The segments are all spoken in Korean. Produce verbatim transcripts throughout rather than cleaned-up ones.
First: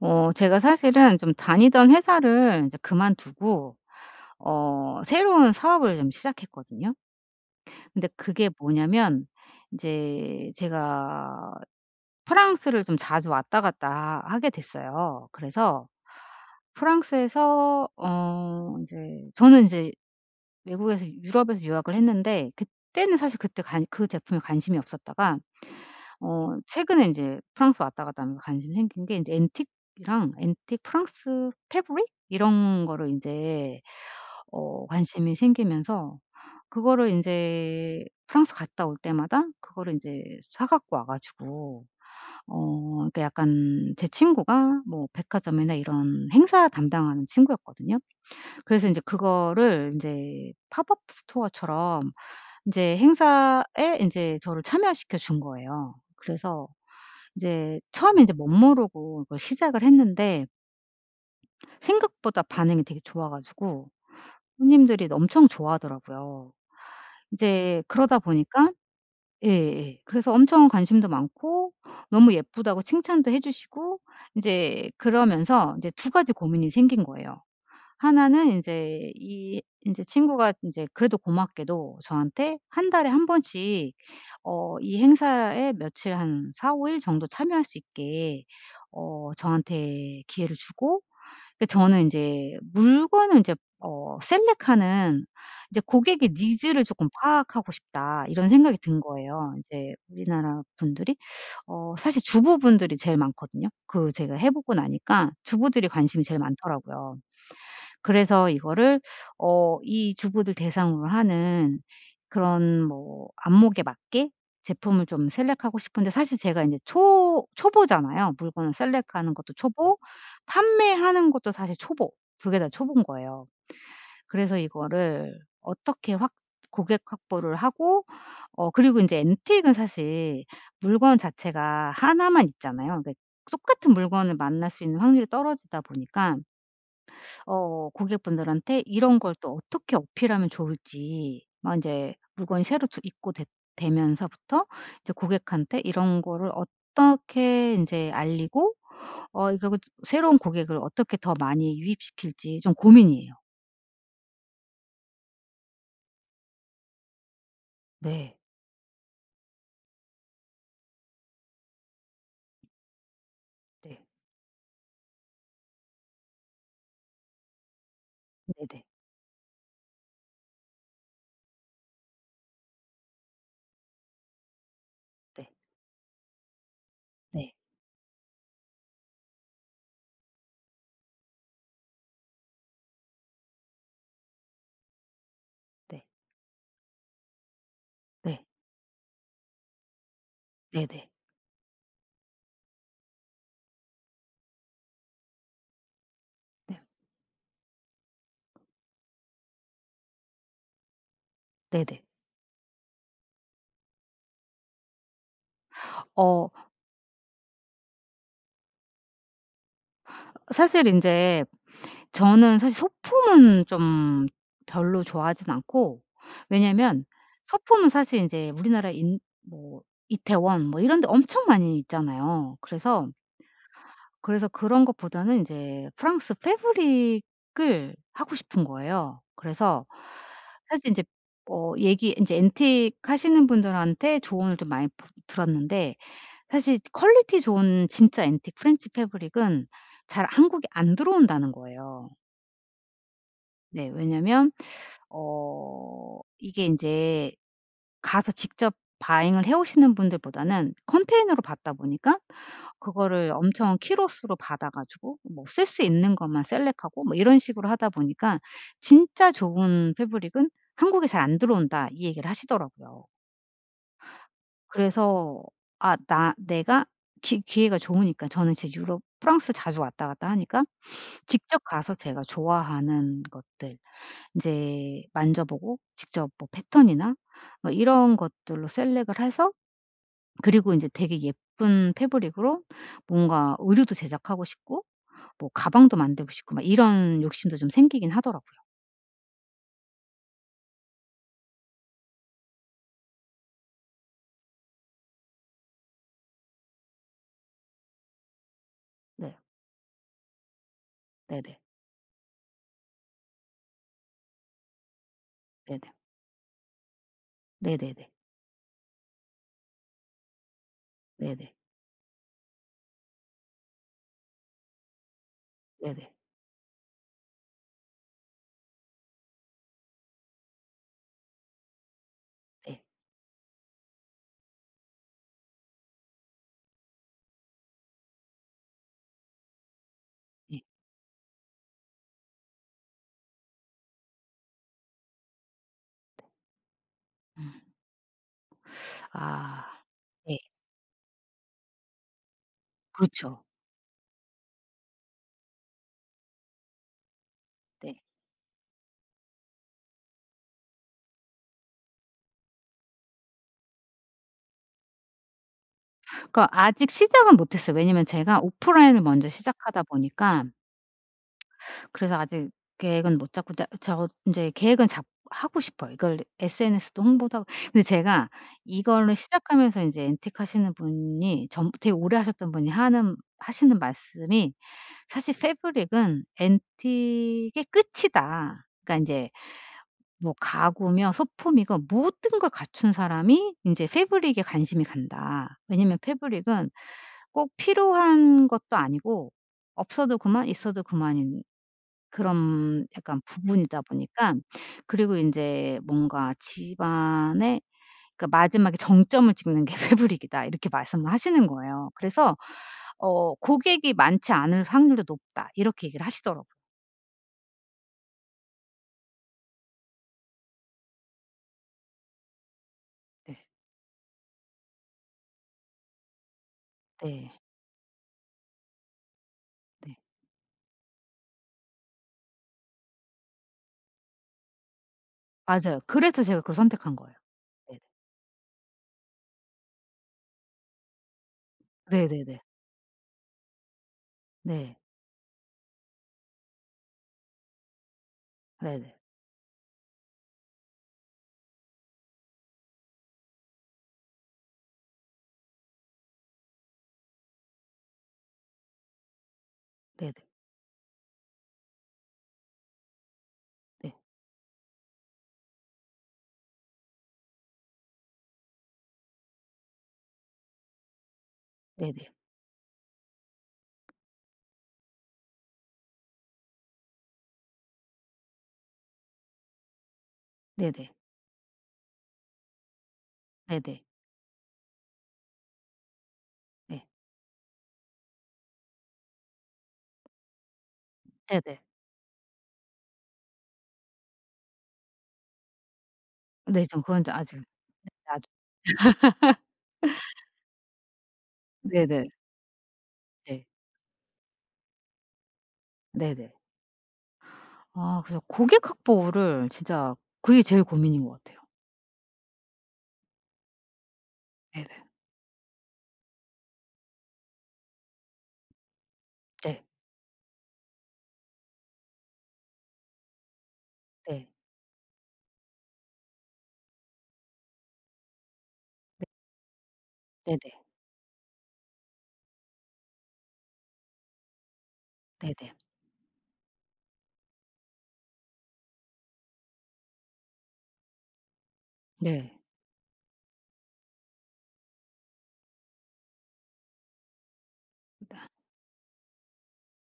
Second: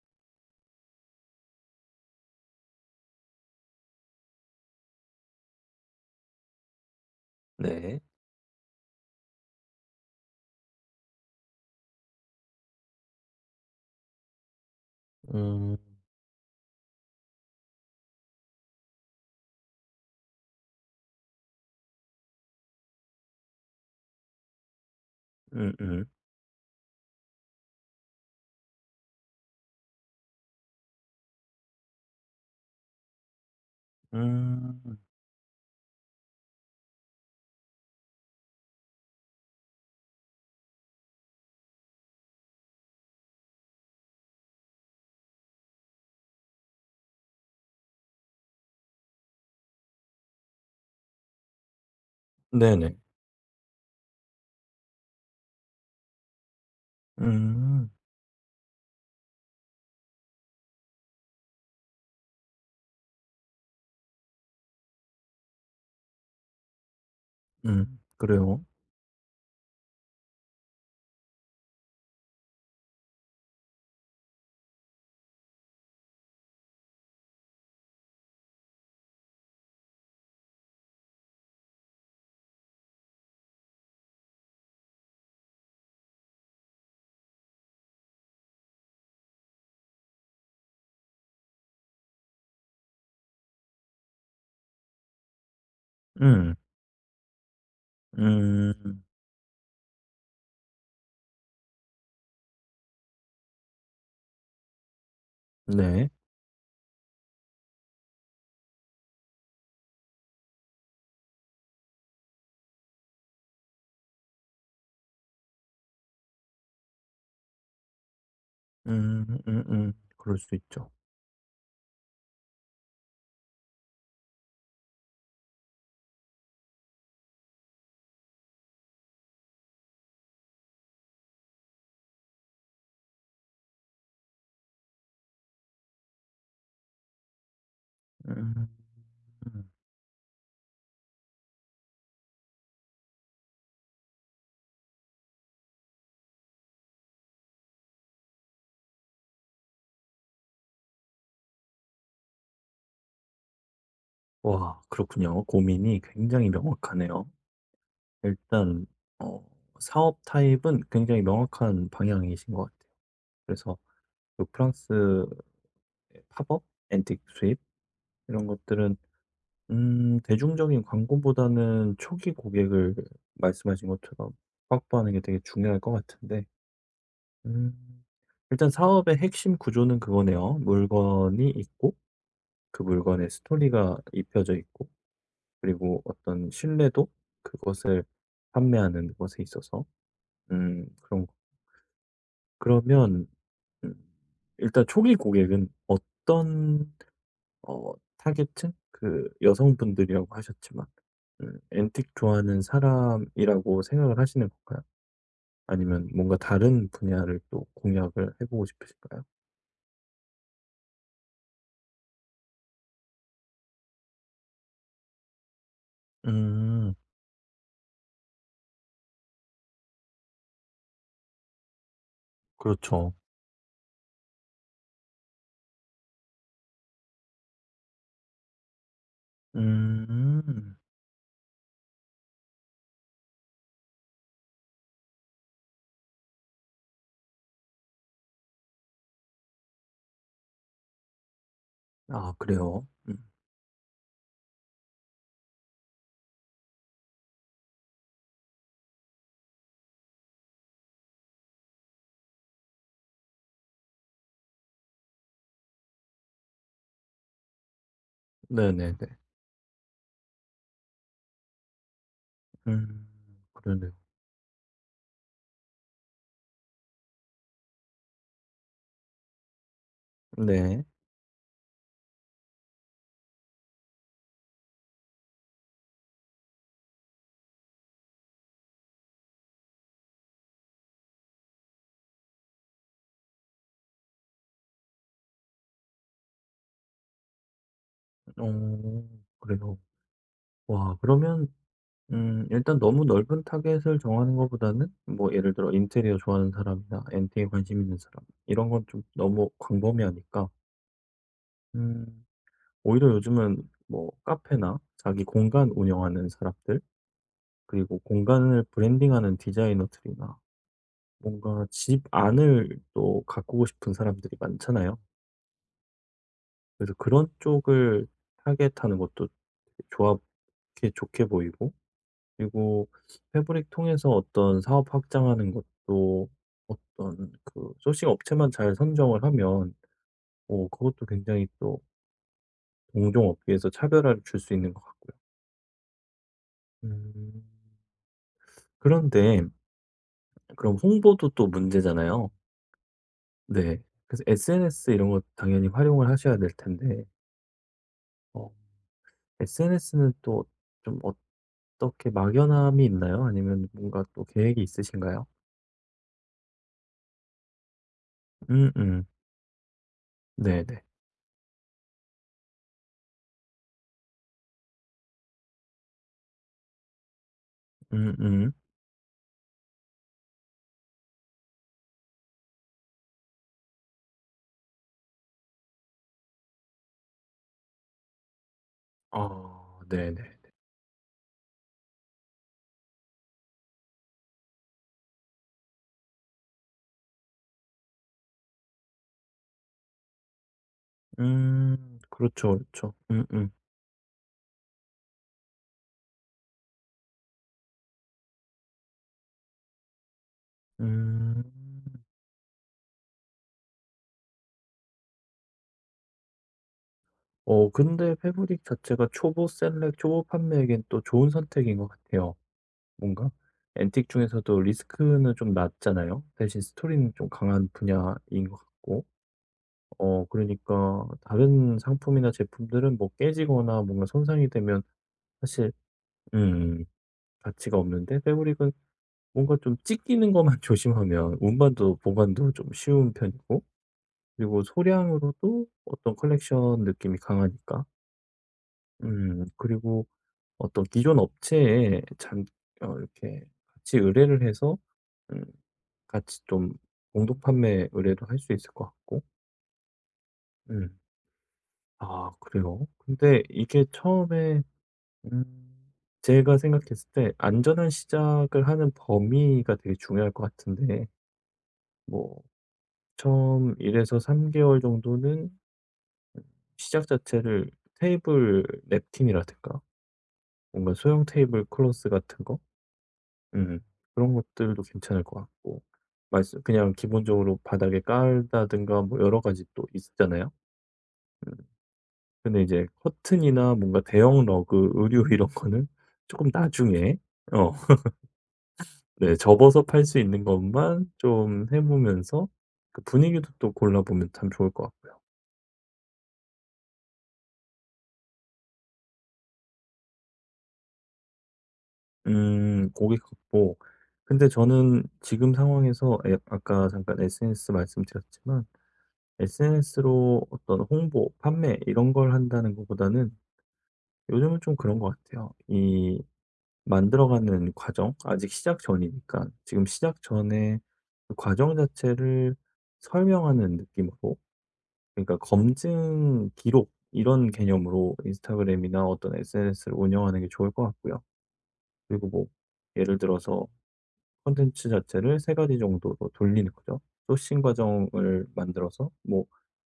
어 제가 사실은 좀 다니던 회사를 이제 그만두고 어 새로운 사업을 좀 시작했거든요. 네. 근데 그게 뭐냐면 이제 제가 프랑스를 좀 자주 왔다 갔다 하게 됐어요. 음. 그래서 프랑스에서 어 이제 저는 이제 외국에서 유럽에서 유학을 했는데, 그때는 사실 그때 관, 그 제품에 관심이 없었다가 음음. 어 최근에 이제 프랑스 왔다 갔다 하면서 관심이 생긴 게 이제 앤틱이랑 앤틱 프랑스 패브릭 이런 거를 이제 음. 어 음, 관심이 생기면서 그거를 이제 프랑스 갔다 올 때마다 그거를 이제 사 갖고 와 가지고 어 그러니까 약간 제 친구가 뭐 백화점이나 이런 행사 담당하는 친구였거든요. 그래서 이제 그거를 이제 팝업 스토어처럼 이 네네. 제 행사에 인제 저를 참여시켜 준 거예요. 그래서 이제 음. 처음에 인제 멋모르고 이걸 시작을 했는데, 생각보다 반응이 되게 좋아 가지고 손님들이 엄청 좋아하더라고요. 이제 음. 그러다 그래요? 보니까 예예. 그래서 엄청 관심도 많고, 너무 예쁘다고 칭찬도 해 주시고, 인제 그러면서 인제 두 가지 고민이 생긴 거예요. 하나는 이제 이 이제 친구가 이제 그래도 고맙게도 저한테 한 달에 한 번씩 어 이 행사에 며칠 한 사 오 일 정도 참여할 수 있게 어 저한테 기회를 주고, 그 저는 인제 물건을 인제 어 셀렉하는 이제 '고객의 음. 니즈를 쪼끔 파악하고 싶다.' 이런 생각이 든 음. 거예요. 인제 우리나라 분들이 어 사실 주부분들이 제일 많거든요. 그 제가 해 보고 나니까 주부들이 네. 관심이 제일 많더라고요. 그래서 이거를 어 이 주부들 대상으로 하는 그런 뭐 안목에 맞게 제품을 좀 셀렉하고 싶은데, 사실 제가 이제 초 초보잖아요. 물건을 음. 셀렉하는 것도 음음. 초보, 그럴 수 있죠. 판매하는 것도 사실 초보. 두 개 다 초보인 거예요. 그래서 이거를 어떻게 확 고객 확보를 하고, 어 그리고 인제 앤틱은 사실 물건 자체가 하나만 있잖아요. 그러니까 똑같은 물건을 만날 수 있는 확률이 떨어지다 보니까 어 음. 고객분들한테 이런 걸 또 음. 어떻게 어필하면 좋을지, 막제 물건이 새로 두 입고 되면서부터 이제 고객한테 이런 거를 어떻게 이제 알리고, 어 이거 그 새로운 고객을 어떻게 더 많이 유입시킬지 좀 고민이에요. 와, 그렇군요. 고민이 굉장히 명확하네요. 네. 일단 어 사업 타입은 굉장히 명확한 방향이신 것 같아요. 그래서 네. 그 프랑스 팝업, 앤틱 수입 이런 네네. 것들은 음 대중적인 광고보다는 초기 고객을 말씀하신 것처럼 확보하는 게 되게 네. 중요할 것 같은데, 네. 음 일단 사업의 핵심 구조는 그거네요. 물건이 있고, 그 물건에 스토리가 입혀져 있고, 그리고 네. 어떤 신뢰도 그것을 네. 판매하는 것에 있어서 음 네네. 그런 거. 그러면 음 일단 초기 고객은 네. 어떤 어 타겟층? 그 여성분들이라고 하셨지만 음 네네. 앤틱 좋아하는 사람이라고 생각을 하시는 건가요? 아니면 뭔가 어 다른 분야를 또 공략을 해 보고 싶으신가요? 사실 인제 저는 사실 소품은 좀 별로 좋아하진 않고, 음. 왜냐면 소품은 사실 인제 우리나라 인 뭐 이태원 뭐 이런 데 엄청 많이 있잖아요. 그래서 그렇죠. 그래서 그런 것보다는 이제 프랑스 패브릭을 하고 싶은 거예요. 그래서 음. 사실 인제 어 얘기 인제 앤틱 하시는 분들한테 조언을 좀 많이 부 들었는데, 사실 퀄리티 좋은 진짜 앤틱 프렌치 패브릭은 잘 한국에 안 들어온다는 거예요. 아, 그래요? 음. 네. 왜냐면 어 이게 이제 가서 직접 바잉을 해 오시는 분들보다는 컨테이너로 받다 보니까, 그거를 엄청 키로수로 받아 가지고 뭐 쓸 수 있는 것만 셀렉하고 뭐 이런 식으로 하다 보니까 네네네. "진짜 좋은 패브릭은 한국에 잘 안 들어온다." 이 얘기를 하시더라고요. 음. 그러네요. 그래서 아, 나 내가 기 기회가 좋으니까, 저는 제 유럽 프랑스를 자주 왔다 갔다 하니까 네. 직접 가서 제가 좋아하는 것들 이제 만져보고 직접 뭐 패턴이나 뭐 이런 것들로 셀렉을 해서, 그리고 이제 되게 예쁜 패브릭으로 뭔가 의류도 제작하고 싶고, 뭐 가방도 만들고 싶고 막 이런 욕심도 좀 생기긴 하더라고요. 어 그래요. 와, 그러면 음 일단 너무 넓은 타겟을 정하는 것보다는, 뭐 예를 들어 인테리어 좋아하는 사람이나 엔팅에 관심 있는 사람, 이런 건 좀 네. 너무 광범위하니까 네네. 음 오히려 요즘은 뭐 카페나 자기 공간 네네. 운영하는 사람들, 그리고 네네네. 공간을 브랜딩하는 디자이너들이나 네네. 뭔가 집 안을 또 가꾸고 싶은 사람들이 많잖아요. 네네. 그래서 그런 쪽을 타겟하는 것도 되게 좋아 좋게 좋게 보이고, 네. 그리고 패브릭 통해서 어떤 사업 확장하는 것도, 어떤 그 소싱 업체만 잘 선정을 하면 네. 어 그것도 굉장히 또 동종 업계에서 차별화를 줄 수 있는 것 같고요. 음. 음. 그런데 아 네. 그럼 홍보도 또 문제잖아요. 그렇죠. 네. 그래서 에스엔에스 이런 거 당연히 활용을 하셔야 될 텐데, 네. 어 에스엔에스는 또 좀 어떻게 막연함이 있나요? 아니면 뭔가 또 계획이 있으신가요? 그러니까 아직 시작은 못 했어요. 왜냐면 제가 오프라인을 음음. 먼저 시작하다 보니까. 네네. 그래서 아직 계획은 못 잡고, 나 저 이제 계획은 잡 하고 싶어요. 이걸 에스엔에스도 홍보도 하고. 근데 제가 음음. 이거를 시작하면서 이제 엔틱 하시는 분이, 전 되게 오래 하셨던 분이 하는 하시는 말씀이 "사실 패브릭은 엔틱의 끝이다." 그러니까 이아, 제 네네, 뭐 네. 가구며 소품이건 모든 걸 갖춘 사람이 이제 패브릭에 관심이 간다. 왜냐면 패브릭은 꼭 필요한 것도 아니고, 없어도 그만 있어도 그만인 음. 그렇죠, 그런 그렇죠. 약간 음음. 음. 부분이다 보니까, 그리고 인제 뭔가 집안에, 그러니까 마지막에 정점을 찍는 게 패브릭이다 이렇게 말씀을 음. 하시는 거예요. 그래서 어 고객이 많지 않을 확률도 높다 이렇게 얘기를 하시더라고요. 어 근데 패브릭 자체가 초보 셀렉, 초보 판매에겐 또 좋은 선택인 것 같아요. 뭔가 네. 앤틱 중에서도 리스크는 좀 낮잖아요. 대신 스토리는 좀 네. 강한 분야인 것 같고. 네. 어 그러니까 다른 상품이나 제품들은 뭐 깨지거나 뭔가 손상이 되면 사실 맞아요. 그래서 제가 그걸 음 선택한 거예요. 가치가 네네. 없는데, 패브릭은 뭔가 좀 찢기는 것만 조심하면 운반도 네네네. 보관도 좀 쉬운 편이고, 그리고 네. 소량으로도 어떤 컬렉션 느낌이 강하니까. 네네. 음 그리고 어떤 기존 업체에 잠 어 이렇게 같이 의뢰를 해서 음 같이 좀 공동 판매 의뢰도 할 수 있을 것 같고. 네네. 음. 아, 그래요? 근데 이게 네. 처음에 음 제가 생각했을 때 안전한 시작을 하는 범위가 되게 중요할 것 같은데, 네네. 뭐 처음 일 에서 삼 개월 정도는 시작 자체를 테이블 냅킨이라든가 네네. 뭔가 소형 테이블 클로스 같은 거? 음. 네네. 그런 것들도 괜찮을 것 같고. 말씀 네. 그냥 기본적으로 바닥에 깔다든가 뭐 여러 가지 또 있잖아요. 음. 네네. 근데 이제 커튼이나 뭔가 대형 러그, 의류 이런 거는 조금 네. 전 그건 좀 나중에. 아직 어 아직 네, 접어서 팔 수 있는 것만 좀 해 네네. 네. 보면서 그 네. 분위기도 또 골라 보면 참 좋을 것 같고요. 네네. 아, 그래서 고객 확보를 진짜, 그게 제일 고민인 것 같아요. 음 고객 확보. 근데 네네. 저는 지금 상황에서 에- 아까 잠깐 에스엔에스 말씀드렸지만, 네. 에스엔에스로 어떤 홍보, 판매 이런 걸 한다는 것보다는, 네. 요즘은 좀 그런 것 같아요. 이 만들어가는 과정, 아직 시작 전이니까 지금 시작 네네. 전에 그 과정 자체를 설명하는 느낌으로, 그러니까 네네. 검증 기록 이런 개념으로 인스타그램이나 어떤 에스엔에스를 운영하는 게 좋을 것 같고요. 그리고 네. 뭐 예를 들어서 콘텐츠 자체를 세 가지 정도로 돌리는 거죠. 소싱 과정을 만들어서 뭐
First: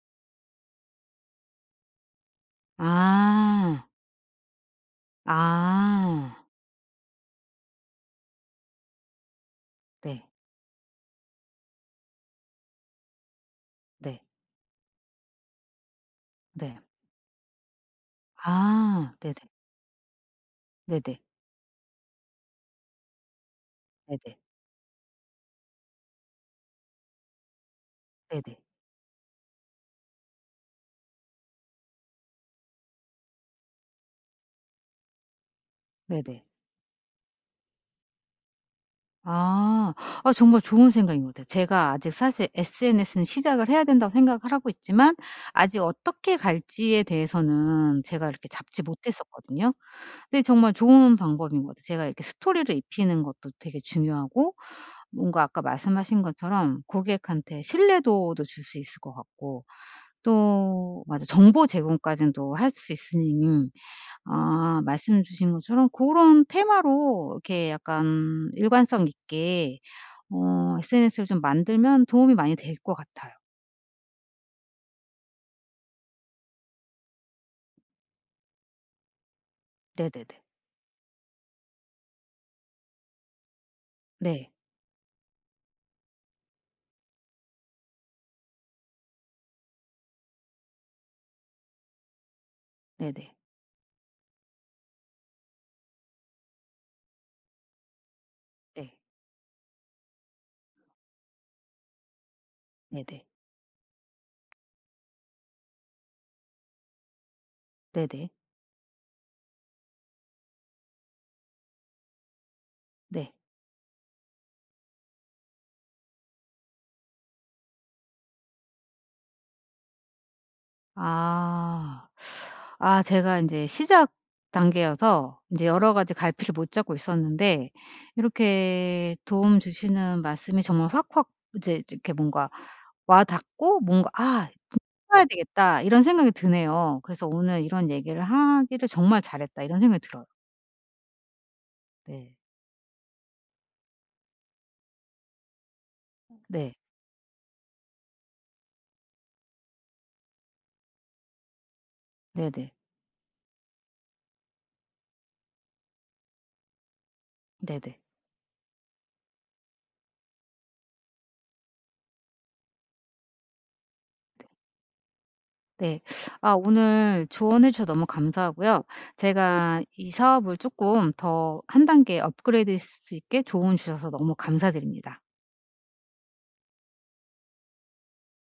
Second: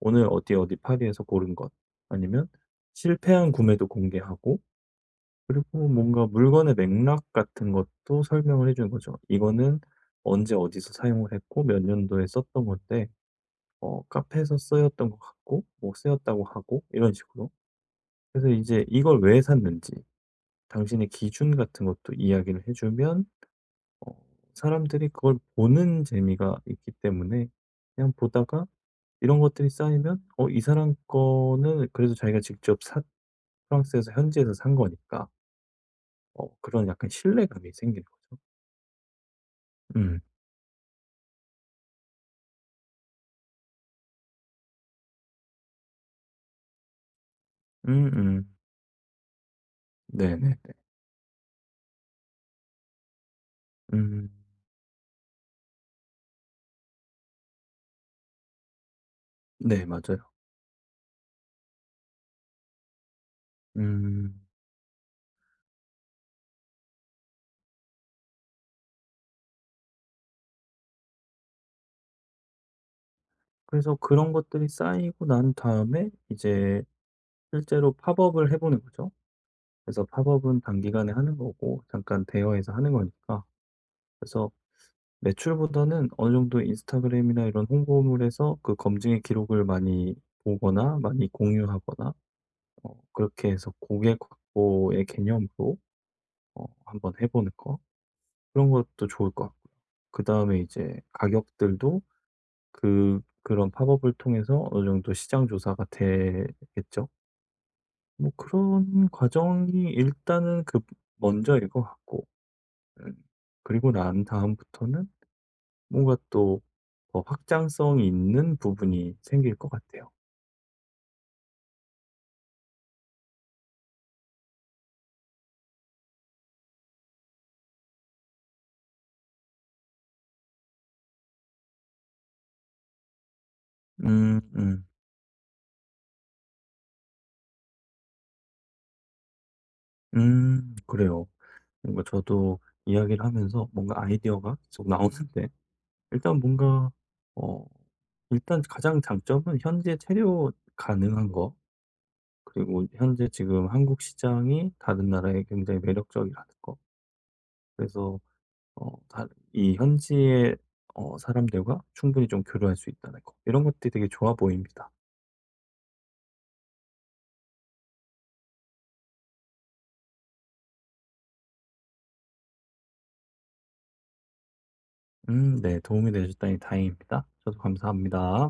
오늘 어디 어디 파리에서 고른 것, 아니면 실패한 아. 구매도 공개하고, 그리고 뭔가 아. 물건의 맥락 같은 것도 설명을 해 주는 거죠. "이거는 네. 언제 어디서 사용을 했고 몇 년도에 썼던 건데 어 네. 카페에서 쓰였던 것 같고, 뭐 쓰였다고 네. 하고." 이런 식으로. 그래서 이제 아. 이걸 네네. 왜 샀는지 당신의 네네. 기준 같은 것도 이야기를 해 주면, 어 네네. 사람들이 그걸 보는 재미가 있기 때문에, 그냥 네네. 보다가 이런 것들이 쌓이면, '어, 이 사람 거는 그래도 자기가 직접 샀 프랑스에서 현지에서 산 거니까.' 네네. 어 그런 약간 신뢰감이 생기는 거죠. 아. 음. 아, 정말 좋은 생각인 것 같아요. 제가 아직 사실 에스엔에스는 시작을 해야 된다고 생각을 하고 있지만, 아직 어떻게 갈지에 대해서는 제가 음음. 이렇게 잡지 못했었거든요. 근데 정말 네네네. 좋은 방법인 것 같아요. 제가 이렇게 스토리를 입히는 것도 되게 음. 중요하고, 뭔가 아까 말씀하신 것처럼 고객한테 신뢰도도 줄 수 있을 것 같고, 네, 맞아요. 또 맞아, 정보 제공까지는 또 할 수 있으니. 음. 아, 말씀 주신 것처럼 그런 테마로 이렇게 약간 일관성 있게 어 에스엔에스를 좀 만들면 도움이 많이 될 것 같아요. 그래서 그런 것들이 쌓이고 난 다음에 이제 실제로 팝업을 해 보는 거죠. 그래서 네네네. 팝업은 단기간에 하는 거고 잠깐 대여해서 하는 거니까. 네. 그래서 매출보다는 어느 정도 인스타그램이나 이런 홍보물에서 그 검증의 기록을 많이 보거나 많이 공유하거나, 어 네네. 그렇게 해서 고객 확보의 개념으로 어 한번 해 보는 거, 그런 네. 것도 좋을 것 같고요. 그다음에 이제 가격들도, 그 네네. 그런 팝업을 통해서 어느 정도 시장 조사가 되겠죠. 네네. 뭐 그런 과정이 일단은 그 먼저일 것 같고, 음 네. 그리고 난 다음부터는 뭔가 또 더 확장성이 있는 부분이 생길 것 같아요. 아. 아, 제가 인제 시작 단계여서 인제 여러 가지 갈피를 못 잡고 있었는데, 이렇게 도움 주시는 말씀이 정말 확확 이제 이렇게 뭔가 와 닿고, 뭔가 음, '아, 해 음, 야 되겠다.' 이런 생각이 드네요. 그래서 오늘 이런 얘기를 하기를 정말 잘했다, 이런 생각이 들어요. 음, 그래요. 뭔가 네. 저도 이야기를 하면서 뭔가 아이디어가 계속 나오는데, 일단 네. 뭔가, 어, 일단 가장 장점은 현재 체류 가능한 거, 네네. 그리고 현재 지금 한국 시장이 다른 나라에 굉장히 매력적이라는 거. 네네. 그래서, 어, 다, 이 현지의 어, 사람들과 충분히 좀 교류할 수 있다는 거. 이런 것들이 되게 좋아 보입니다. 네. 아, 오늘 조언해 주셔서 너무 감사하고요. 제가 이 사업을 조금 더 한 단계 업그레이드할 수 있게 조언 주셔서 너무 감사드립니다. 음 네. 도움이 되셨다니 다행입니다. 저도 감사합니다.